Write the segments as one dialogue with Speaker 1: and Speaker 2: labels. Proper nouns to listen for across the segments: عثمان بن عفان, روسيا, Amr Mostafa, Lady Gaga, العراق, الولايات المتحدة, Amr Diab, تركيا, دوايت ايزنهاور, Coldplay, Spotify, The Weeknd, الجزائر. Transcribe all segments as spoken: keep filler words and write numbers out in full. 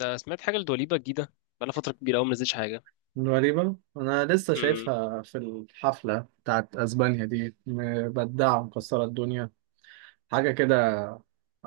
Speaker 1: ده سمعت حاجة لدوليبة جديدة. بقالها فترة كبيرة أوي منزلتش حاجة.
Speaker 2: غريبة، أنا لسه
Speaker 1: امم
Speaker 2: شايفها في الحفلة بتاعت أسبانيا دي، مبدعة ومكسرة الدنيا، حاجة كده،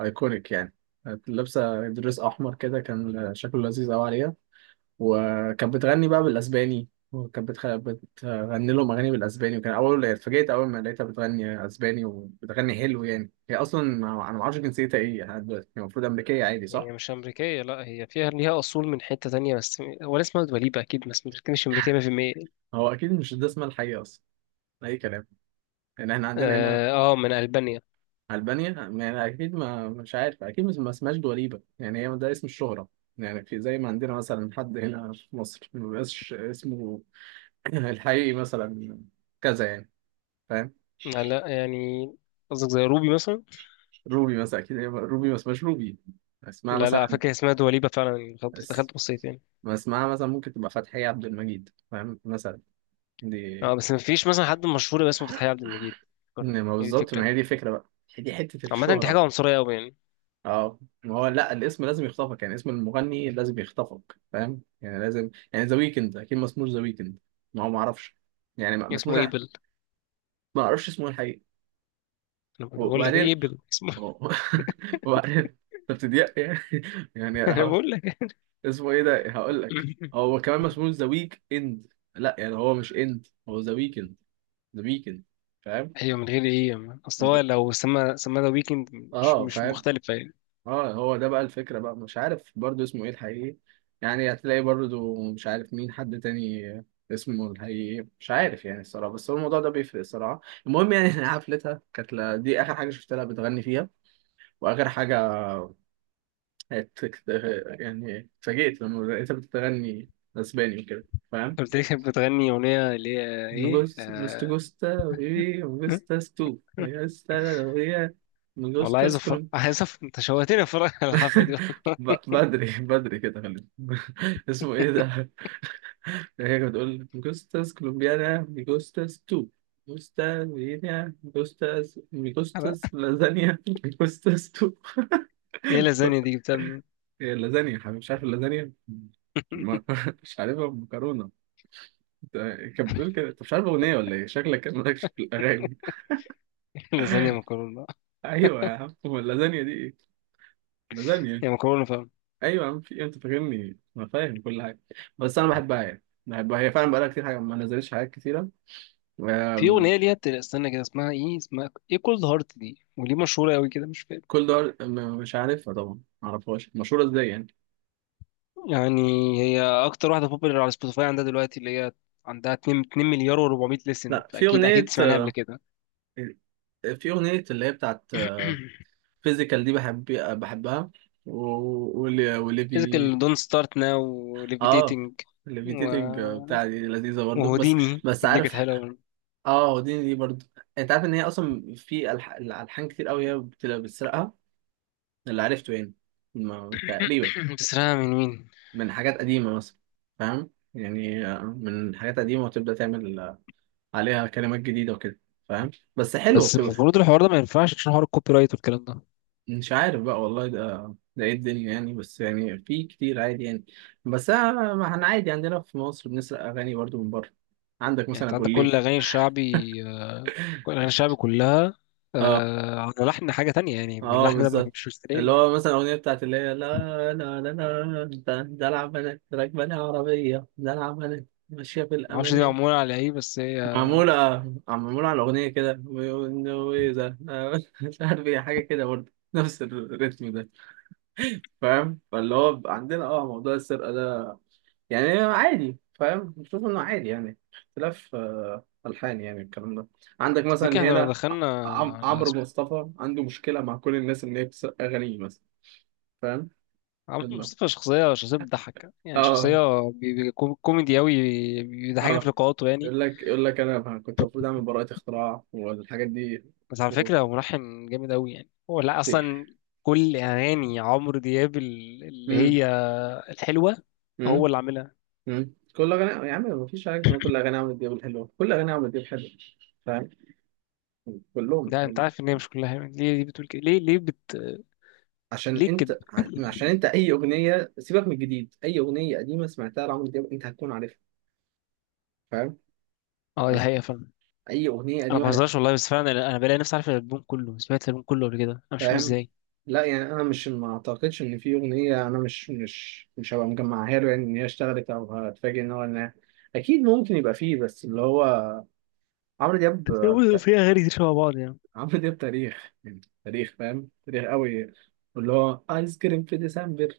Speaker 2: أيكونيك يعني. كانت لابسة دريس أحمر كده كان شكله لذيذ أوي عليها. وكانت بتغني بقى بالأسباني، وكانت بتخ... بتغني لهم أغاني بالأسباني. وكان أول اتفاجئت أول ما لقيتها بتغني أسباني وبتغني حلو. يعني هي أصلا ما- أنا معرفش جنسيتها إيه لحد دلوقتي. هي المفروض أمريكية عادي، صح؟
Speaker 1: هي مش أمريكية، لأ، هي فيها ليها أصول من حتة تانية، بس هو اسمها دوليبة أكيد، بس مش مش أمريكية مية في المية.
Speaker 2: هو أكيد مش ده اسمها الحقيقي أصلا، أي كلام. يعني إحنا عندنا هنا.
Speaker 1: آه, آه، من ألبانيا.
Speaker 2: ألبانيا، يعني أكيد، ما مش عارف، أكيد مش- ما اسمهاش دواليبة، يعني هي ده اسم الشهرة. يعني في زي ما عندنا مثلا حد هنا في مصر ما بيبقاش اسمه الحقيقي مثلا كذا يعني، فاهم.
Speaker 1: لا لا، يعني قصدك زي روبي مثلا.
Speaker 2: روبي مثلا، أكيد هي روبي ما اسمهاش روبي، اسمها
Speaker 1: لا لا، على
Speaker 2: مثلا
Speaker 1: فكرة اسمها دوليبة فعلا، يعني دخلت
Speaker 2: اس...
Speaker 1: دخلت بصيت يعني.
Speaker 2: ما اسمها مثلا ممكن تبقى فتحية عبد المجيد، فاهم، مثلا دي.
Speaker 1: اه، بس مفيش مثلا حد مشهور باسمه فتحي عبد المجيد. فكرني،
Speaker 2: إن ما
Speaker 1: هي دي
Speaker 2: بالظبط، ما
Speaker 1: الفكرة.
Speaker 2: هي دي فكرة بقى، هي دي حتة
Speaker 1: عامة دي
Speaker 2: الشهرة.
Speaker 1: حاجة عنصرية أوي يعني.
Speaker 2: اه، ما هو لا، الاسم لازم يخطفك، يعني اسم المغني لازم يخطفك فاهم، يعني لازم يعني، ذا ويكند اكيد ما اسموش ذا ويكند، ما هو ما اعرفش، يعني ما ما اسموش.
Speaker 1: اسمه إيبل.
Speaker 2: ما اعرفش اسمه الحقيقي.
Speaker 1: أنا بقول لك إيه،
Speaker 2: وبعدين،
Speaker 1: إيبل اسمه.
Speaker 2: أوه. وبعدين انت بتضيق يعني. يعني
Speaker 1: أنا
Speaker 2: هقول-
Speaker 1: بقول لك.
Speaker 2: اسمه ايه ده، هقول لك. هو كمان ما اسموش ذا ويك اند، لا يعني هو مش اند، هو ذا ويكند، ذا ويكند، فاهم.
Speaker 1: ايوه، من غير ايه ما- اصل هو لو سما سما ذا ويكند مش
Speaker 2: اه،
Speaker 1: مش
Speaker 2: فاهم.
Speaker 1: مختلفه يعني.
Speaker 2: اه، هو ده بقى الفكرة بقى، مش عارف برضو اسمه ايه الحقيقي. يعني هتلاقي برضو مش عارف مين حد تاني اسمه الحقيقي، مش عارف يعني الصراحة، بس هو الموضوع ده بيفرق الصراحة. المهم يعني، إن حفلتها كانت ل- دي آخر حاجة شفت لها بتغني فيها، وآخر حاجة ات- يعني اتفاجئت لما لقيتها بتغني أسباني وكده، فاهم؟
Speaker 1: انت قلت لي كانت بتغني اغنيه، اللي هي ايه؟
Speaker 2: مجوس مست
Speaker 1: آه...
Speaker 2: جوستا بيبي جوستا ستو جوستا لويا.
Speaker 1: والله، عايز أفر... عايز أفر... انت شوهتني اتفرج على الحفله دي.
Speaker 2: ب- بدري بدري كده خلينا. اسمه ايه ده؟ هي كانت بتقول جوستاس كولومبيانا ميجوستاس تو جوستاس فيينا جوستاس
Speaker 1: والله.
Speaker 2: ميجوستاس لازانيا ميجوستاس تو.
Speaker 1: ايه اللازانيا دي جبتها منين؟
Speaker 2: هي اللازانيا حبيبي، مش عارف اللازانيا ما- مش عارفها، مكرونة. أنت- كانت بتقول كده، انت مش عارف اغنية ولا ايه؟ شكلك كان مالكش في الاغاني.
Speaker 1: لازانيا مكرونه بقى.
Speaker 2: ايوه يا عم، هو اللازانيا دي ايه؟ لازانيا.
Speaker 1: يا مكرونه، فاهم.
Speaker 2: ايوه يا عم، في إيه؟ انت فاكرني انا فاهم كل حاجه، بس انا بحبها يعني. بحبها، هي فعلا بقالها كتير حاجه ما نزلتش حاجات كتيره.
Speaker 1: في
Speaker 2: آم،
Speaker 1: اغنيه ليها بت- استنى كده، اسمها ايه؟ اسمها ايه؟ كولد هارت دي، وليه مشهوره قوي كده مش فاهم
Speaker 2: كل دول م- مش عارفها طبعا، ما اعرفهاش مشهوره ازاي يعني.
Speaker 1: يعني. هي اكتر واحده بوبولار على سبوتيفاي عندها دلوقتي، اللي هي عندها اتنين اتنين مليار و400 لسن،
Speaker 2: لا، في
Speaker 1: فاكيد اكيد
Speaker 2: اغنيه،
Speaker 1: سمعناها قبل كده.
Speaker 2: آه، في اغنيه اللي هي بتاعت فيزيكال دي، بحب بحبها. و- واللي واللي بي
Speaker 1: فيزيكال، دون ستارت ناو،
Speaker 2: اه،
Speaker 1: وليفيتيتنج، و...
Speaker 2: الليفيتيتنج بتاع دي لذيذه برضو. بس
Speaker 1: وهوديني،
Speaker 2: بس
Speaker 1: هوديني
Speaker 2: عارف،
Speaker 1: كانت حلوه برضه.
Speaker 2: اه، دي دي برضو. انت عارف ان هي اصلا في ألح- الالحان كتير قوي هي بتبقى بتسرقها، اللي عرفته يعني، ما تقريبا
Speaker 1: بتسرقها من مين؟
Speaker 2: من حاجات قديمة مثلا. فاهم يعني، آه، من حاجات قديمة وتبدأ تعمل آه، عليها كلمات جديدة وكده، فاهم، بس حلوة
Speaker 1: بس
Speaker 2: بتبقى.
Speaker 1: المفروض الحوار ده ما ينفعش عشان حوار الكوبي رايت والكلام ده.
Speaker 2: مش عارف بقى والله، ده ده ايه الدنيا يعني، بس يعني في كتير عادي يعني. بس آه، ما احنا عادي عندنا في مصر بنسرق أغاني برضو من بره. عندك
Speaker 1: يعني
Speaker 2: مثلا
Speaker 1: انت
Speaker 2: أبو
Speaker 1: عندك كل
Speaker 2: الليف.
Speaker 1: الاغاني الشعبي، آه، كل الاغاني الشعبي كلها،
Speaker 2: اه،
Speaker 1: آه، على لحن حاجه تانية، يعني من
Speaker 2: اه،
Speaker 1: اللحن ده ما
Speaker 2: بالظبط.
Speaker 1: كانش
Speaker 2: اللي
Speaker 1: مستلقينه يعني.
Speaker 2: هو مثلا الأغنية بتاعت اللي هي لا لا لا لا ده ده العب بنات راكبة لي عربية ده العب بنات ماشية في
Speaker 1: ما اعرفش دي
Speaker 2: الأمان.
Speaker 1: معموله على ايه، بس هي...
Speaker 2: معمولة معمولة على الأغنية كده، وإذا آه، مش عارف إيه، حاجة كده برضه نفس الريتم ده، فاهم. فاللي هو بيبقى عندنا اه موضوع السرقة ده يعني عادي، فاهم، بشوف إنه عادي يعني، اختلاف آه، ألحان يعني الكلام ده. عندك مثلا
Speaker 1: تفتكر احنا لو
Speaker 2: هنا
Speaker 1: دخلنا
Speaker 2: عم-
Speaker 1: على
Speaker 2: عمرو
Speaker 1: اسم-
Speaker 2: مصطفى عنده مشكلة مع كل الناس إن هي بتسرق أغانيه مثلا، فاهم؟
Speaker 1: عمرو
Speaker 2: إنه-
Speaker 1: مصطفى، شخصية، شخصية بتضحك يعني،
Speaker 2: اه،
Speaker 1: شخصية بي- بي- كو- كوميدي أوي، بيضحكني
Speaker 2: اه،
Speaker 1: في لقاءاته يعني.
Speaker 2: يقول لك يقول لك أنا كنت المفروض أعمل براءة اختراع والحاجات دي.
Speaker 1: بس على
Speaker 2: و...
Speaker 1: فكرة هو ملحن جامد أوي يعني، هو لا، أصلا كل أغاني عمرو دياب ال- اللي هي الحلوة
Speaker 2: امم
Speaker 1: هو اللي عاملها.
Speaker 2: مم. كل اغاني يا عم مفيش حاجه اسمها كل اغاني عمرو دياب الحلوه، كل اغاني عمرو دياب حلوه، فاهم، كلهم
Speaker 1: ده أنت
Speaker 2: حلو.
Speaker 1: عارف إن هي مش كلها يعني. ليه، ليه بتقول كده؟ ليه ليه بت
Speaker 2: عشان
Speaker 1: ليه كده؟
Speaker 2: انت عشان انت اي اغنيه سيبك من الجديد، اي اغنيه قديمه سمعتها لعمرو دياب انت هتكون عارفها، فاهم.
Speaker 1: أه، دي
Speaker 2: هت-
Speaker 1: حقيقة فعلا.
Speaker 2: اي اغنيه
Speaker 1: أنا ما
Speaker 2: قديمه هت-
Speaker 1: بهزرش والله، بس فعلا أنا أنا بلاقي نفسي عارف الألبوم كله، سمعت الألبوم كله قبل كده، أنا مش فاهم
Speaker 2: فاهم.
Speaker 1: إزاي.
Speaker 2: لا يعني انا مش، ما اعتقدش ان في اغنيه انا مش مش مش هبقى مجمعها له، يعني ان هي اشتغلت او هتفاجئ ان هو انها، اكيد ممكن يبقى فيه، بس اللي هو عمرو دياب
Speaker 1: هو في أغاني كتير شبه بعض يعني.
Speaker 2: عمرو دياب تاريخ، يعني تاريخ، فاهم، تاريخ قوي. واللي هو ايس كريم في ديسمبر،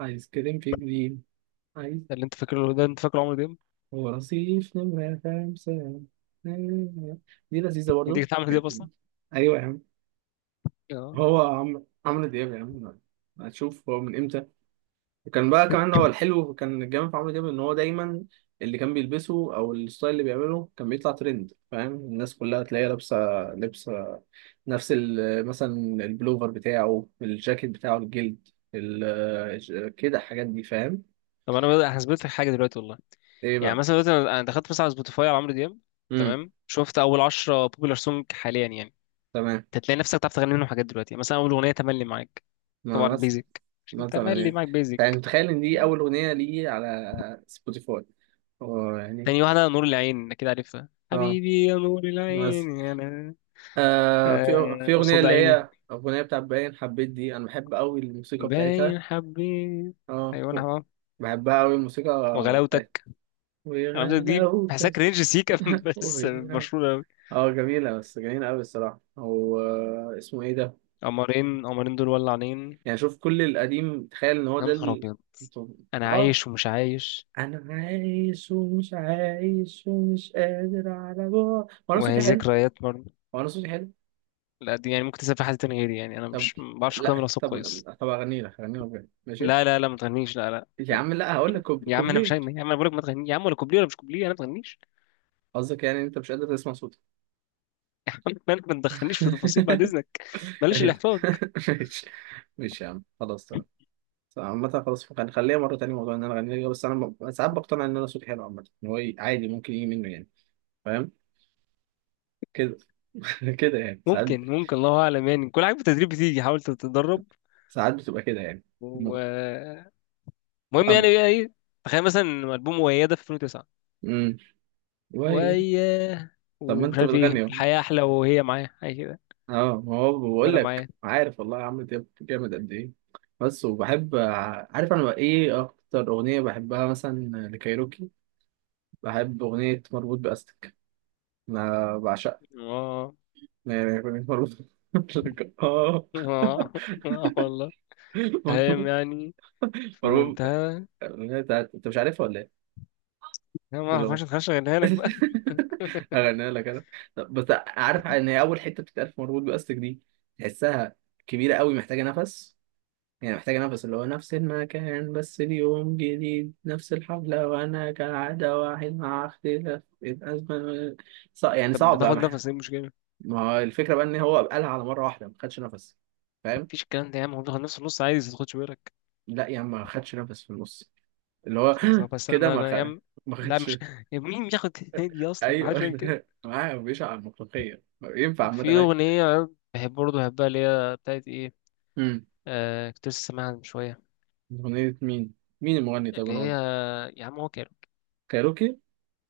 Speaker 2: ايس كريم في جليم، ايس
Speaker 1: ده اللي أنت فاكره، ده أنت فاكره عمرو دياب.
Speaker 2: هو رصيف نمرة خمسة دي لذيذة
Speaker 1: أنت
Speaker 2: برضو.
Speaker 1: كنت عامل دياب أصلا؟
Speaker 2: ايوه يا عم،
Speaker 1: أه.
Speaker 2: هو عم- عمرو دياب يا عم، هتشوف هو من امتى. وكان بقى كمان، هو الحلو كان الجامد في عمرو دياب ان هو دايما اللي كان بيلبسه او الستايل اللي بيعمله كان بيطلع ترند، فاهم، الناس كلها تلاقيها لابسه لبسه نفس ال- مثلا البلوفر بتاعه، الجاكيت بتاعه الجلد، ال- ج- كده، الحاجات دي فاهم.
Speaker 1: طب أنا بدأ هثبت لك حاجة دلوقتي والله.
Speaker 2: ايه
Speaker 1: يعني
Speaker 2: بقى.
Speaker 1: مثلا دلوقتي أنا أنا دخلت مثلا على سبوتيفاي على عمرو دياب.
Speaker 2: امم
Speaker 1: تمام، شفت أول عشرة بوبولار سونج حاليا يعني.
Speaker 2: تمام.
Speaker 1: انت تلاقي نفسك بتعرف تغني منهم حاجات دلوقتي. مثلا اول اغنيه تملي معاك. طبعا
Speaker 2: ما بس
Speaker 1: بيزك.
Speaker 2: مثلا
Speaker 1: تملي
Speaker 2: يعني،
Speaker 1: معاك،
Speaker 2: يعني
Speaker 1: بيزك.
Speaker 2: متخيل ان دي اول اغنيه لي على سبوتيفاي. هو يعني
Speaker 1: تاني واحده نور العين، اكيد عارفها،
Speaker 2: اه،
Speaker 1: حبيبي يا نور
Speaker 2: بس
Speaker 1: العين، يا انا،
Speaker 2: آه في
Speaker 1: آه،
Speaker 2: في اغنيه
Speaker 1: قصاد
Speaker 2: اللي هي
Speaker 1: عيني.
Speaker 2: اغنيه بتاعت باين حبيت دي، انا بحب قوي الموسيقى بتاعتها.
Speaker 1: باين حبيت.
Speaker 2: اه،
Speaker 1: ايوه انا هبقى.
Speaker 2: بحبها قوي الموسيقى بتاعتها،
Speaker 1: وغلاوتك. انا عارف دي بحسها
Speaker 2: وغلاوتك.
Speaker 1: كرينج سيكا، بس مشهوره قوي.
Speaker 2: اه، جميلة، بس جميلة أوي الصراحة. هو آه، اسمه إيه ده؟
Speaker 1: قمرين، قمرين دول ولعانين.
Speaker 2: يعني شوف كل القديم، تخيل إن هو
Speaker 1: يا
Speaker 2: ده
Speaker 1: نهار
Speaker 2: ال...
Speaker 1: ابيض. انا
Speaker 2: آه،
Speaker 1: عايش ومش عايش.
Speaker 2: أنا عايش ومش عايش ومش قادر على بعض. هو أنا
Speaker 1: وهي
Speaker 2: صوتي حلو؟
Speaker 1: ذكريات برضه.
Speaker 2: هو أنا صوتي حلو؟
Speaker 1: لا، دي يعني ممكن تسافر حد تاني غيري يعني، انا
Speaker 2: طب،
Speaker 1: مش، ما بعرفش اقيم
Speaker 2: لا
Speaker 1: الاصوات
Speaker 2: طب،
Speaker 1: كويس.
Speaker 2: طب أغني لك أغني لك بجد ماشي؟
Speaker 1: لا لا لا، ما تغنيش، لا لا
Speaker 2: يا
Speaker 1: لا.
Speaker 2: عم لا هقول لك كوب...
Speaker 1: يا عم انا مش
Speaker 2: كوبليه.
Speaker 1: هغني، يا عم انا بقولك ما تغنيش يا عم، ولا كوبليه ولا مش كوبليه، انا ما تغنيش.
Speaker 2: قصدك يعني أنت مش قادر تسمع صوتك؟
Speaker 1: مالك، ما تدخلنيش في تفاصيل بعد اذنك. بلاش
Speaker 2: ماشي،
Speaker 1: الاحراج.
Speaker 2: ماشي، ماشي يا عم، خلاص تمام. عامة خلاص فوق يعني، خليها مرة تانية موضوع إن أنا أغني لك. بس أنا ب- ساعات بقتنع إن أنا صوتي حلو عامة، إن هو ي- عادي ممكن يجي منه يعني، فاهم كده. كده يعني ساعات
Speaker 1: ممكن ممكن الله اعلم يعني، كل حاجه بالتدريب بتيجي، حاول تتدرب
Speaker 2: ساعات بتبقى كده يعني. م-
Speaker 1: ومهم.
Speaker 2: فاهم.
Speaker 1: يعني بقى ايه؟ تخيل مثلا البوم وياده في الفين وتسعة،
Speaker 2: امم وي.
Speaker 1: وياه،
Speaker 2: طب ما
Speaker 1: ومش
Speaker 2: أنت
Speaker 1: عارف ايه،
Speaker 2: بتغني أهو.
Speaker 1: الحياه احلى، وهي معايا، حاجه كده،
Speaker 2: أه، ما هو بقول
Speaker 1: وانا
Speaker 2: لك،
Speaker 1: معايا.
Speaker 2: عارف والله عمرو دياب جامد قد إيه، بس. وبحب ع- عارف أنا بقى إيه أكتر أغنية بحبها مثلا لكايروكي، بحب أغنية مربوط بأستك، أنا بعشقها.
Speaker 1: اه،
Speaker 2: يعني أغنية مربوط، آه.
Speaker 1: اه، اه والله. تمام يعني، في
Speaker 2: مربوط،
Speaker 1: منتهى.
Speaker 2: الأغنية بتاعت، أنت مش عارفها ولا إيه؟
Speaker 1: انا ما
Speaker 2: اللي هو
Speaker 1: اعرفش، اتخش اغنيها لك بقى.
Speaker 2: أغنيها لك أنا. طب بس عارف إن هي أول حتة بتتقال في مربوط بأستك دي تحسها كبيرة قوي محتاجة نفس، يعني محتاجة نفس، اللي هو نفس المكان بس اليوم جديد، نفس الحفلة وأنا كالعادة واحد مع اختلاف الأزمة، ص... يعني
Speaker 1: طب
Speaker 2: صعب بقى
Speaker 1: بتاخد
Speaker 2: مح-
Speaker 1: نفس، ايه المشكله؟
Speaker 2: ما هو الفكرة بقى إن هو قالها على مرة واحدة ما خدش نفس، فاهم؟
Speaker 1: مفيش الكلام ده يا عم، هو بياخد نفس النص عادي، ما تاخدش بالك.
Speaker 2: لا يعني ما خدش نفس في النص اللي هو
Speaker 1: خلاص، بس
Speaker 2: كده
Speaker 1: انا
Speaker 2: ما
Speaker 1: انا يا
Speaker 2: خد
Speaker 1: عم.
Speaker 2: ما
Speaker 1: لا
Speaker 2: خدش.
Speaker 1: مش... يا مين بياخد هدية اصلا؟ ما حدش
Speaker 2: ايوه،
Speaker 1: بيعمل كده.
Speaker 2: معاه بيشعر على المطلقية ينفع عامة،
Speaker 1: في
Speaker 2: أيوة.
Speaker 1: اغنيه بحب برضه بحبها، اللي هي بتاعت ايه؟
Speaker 2: امم
Speaker 1: آه كنت لسه سامعها من شويه.
Speaker 2: أغنية مين؟ مين المغني طيب
Speaker 1: اللي
Speaker 2: أنا
Speaker 1: هي،
Speaker 2: قلت،
Speaker 1: يا عم هو كان،
Speaker 2: كايروكي؟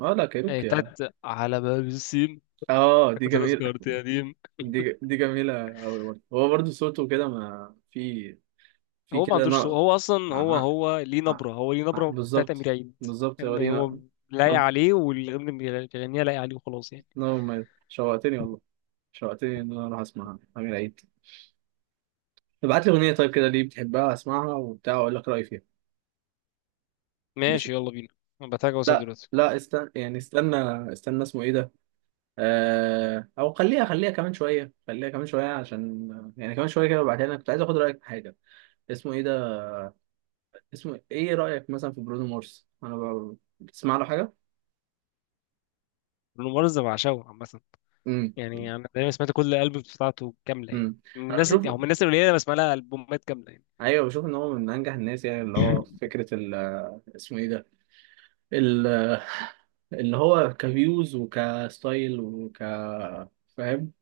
Speaker 2: اه، لا
Speaker 1: آه،
Speaker 2: كايروكي، اه.
Speaker 1: بتاعت على باب السين.
Speaker 2: آه، دي جميلة.
Speaker 1: تذكرة، قديم.
Speaker 2: دي ج... دي جميلة أوي برضه، هو برضه صوته كده، ما في في
Speaker 1: هو ما
Speaker 2: كده
Speaker 1: عندوش صوت،
Speaker 2: نقل.
Speaker 1: هو اصلا هو
Speaker 2: آه،
Speaker 1: هو ليه
Speaker 2: آه،
Speaker 1: نبره، هو ليه
Speaker 2: آه،
Speaker 1: نبره بتاعت
Speaker 2: بالظبط،
Speaker 1: امير عيد.
Speaker 2: بالظبط هو دي
Speaker 1: اما هو
Speaker 2: نقل.
Speaker 1: لايق
Speaker 2: نبض،
Speaker 1: عليه، والأغنية اللي بيغنيها لايق عليه وخلاص يعني.
Speaker 2: نبض مميز. شوقتني والله، شوقتني إن أنا أروح أسمعها، أمير عيد. ابعت لي أغنية طيب كده ليه بتحبها، أسمعها وبتاع وأقول لك رأيي فيها،
Speaker 1: ماشي،
Speaker 2: ماشي.
Speaker 1: يلا بينا. انا بتاعك واساب
Speaker 2: لا
Speaker 1: دلوقتي.
Speaker 2: لا، استنى يعني، استنى استنى اسمه إيه ده؟ آه، او خليها خليها كمان شويه خليها كمان شويه عشان، يعني كمان شويه كده وبعدين انا كنت عايز اخد رايك في حاجه، اسمه ايه ده، اسمه ايه، رايك مثلا في برونو مارس، انا ب... بتسمع له حاجه.
Speaker 1: لونه مرز، بعشقه عامة.
Speaker 2: امم
Speaker 1: يعني انا دايما سمعت كل الالبومز بتاعته كامله يعني،
Speaker 2: امم
Speaker 1: من
Speaker 2: انا
Speaker 1: الناس، او
Speaker 2: بشوف،
Speaker 1: من الناس القليله اللي بسمع لها البومات كامله يعني.
Speaker 2: ايوه بشوف ان هو من انجح الناس يعني، اللي هو فكره ال... اسمه ايه ده، ال... اللي هو كفيوز وكستايل وك فاهم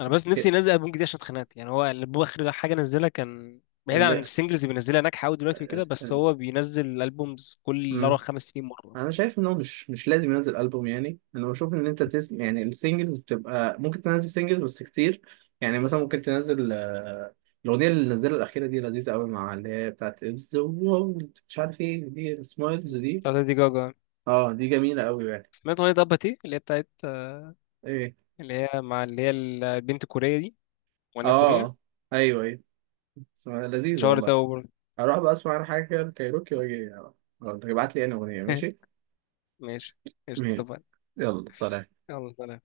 Speaker 1: انا بس نفسي
Speaker 2: كده.
Speaker 1: ينزل البوم جديد عشان اتخنقت يعني، هو الالبوم اخر حاجه نزلها كان بعيد عن السنجلز اللي بينزلها ناجحه قوي دلوقتي وكده، بس
Speaker 2: اللي...
Speaker 1: هو بينزل الالبومز كل اربع خمس سنين مره.
Speaker 2: انا شايف ان هو مش مش لازم ينزل البوم يعني، انا بشوف ان انت تسم يعني السنجلز بتبقى ممكن تنزل سنجلز بس كتير يعني مثلا، ممكن تنزل آه، الاغنيه اللي نزلها الاخيره دي لذيذه قوي، مع اللي هي بتاعت ذا وورلد مش عارف ايه، دي سمايلز دي.
Speaker 1: بتاعت ليدي جاجا.
Speaker 2: اه، دي جميله قوي يعني.
Speaker 1: سمعت اغنيه اباتي اللي هي بتاعت،
Speaker 2: ايه،
Speaker 1: اللي هي مع اللي هي البنت الكوريه دي، اغنيه كوريه.
Speaker 2: اه، ايوه ايوه، اسمها لذيذه
Speaker 1: شهرت
Speaker 2: والله.
Speaker 1: قوي برضه.
Speaker 2: هروح بقى اسمع انا حاجه كده، كايروكي، واجي آه، ابعت لي انا اغنيه، ماشي.
Speaker 1: ماشي، قشطة،
Speaker 2: ماشي.
Speaker 1: اتفقنا.
Speaker 2: يلا، سلام.
Speaker 1: يلا، سلام.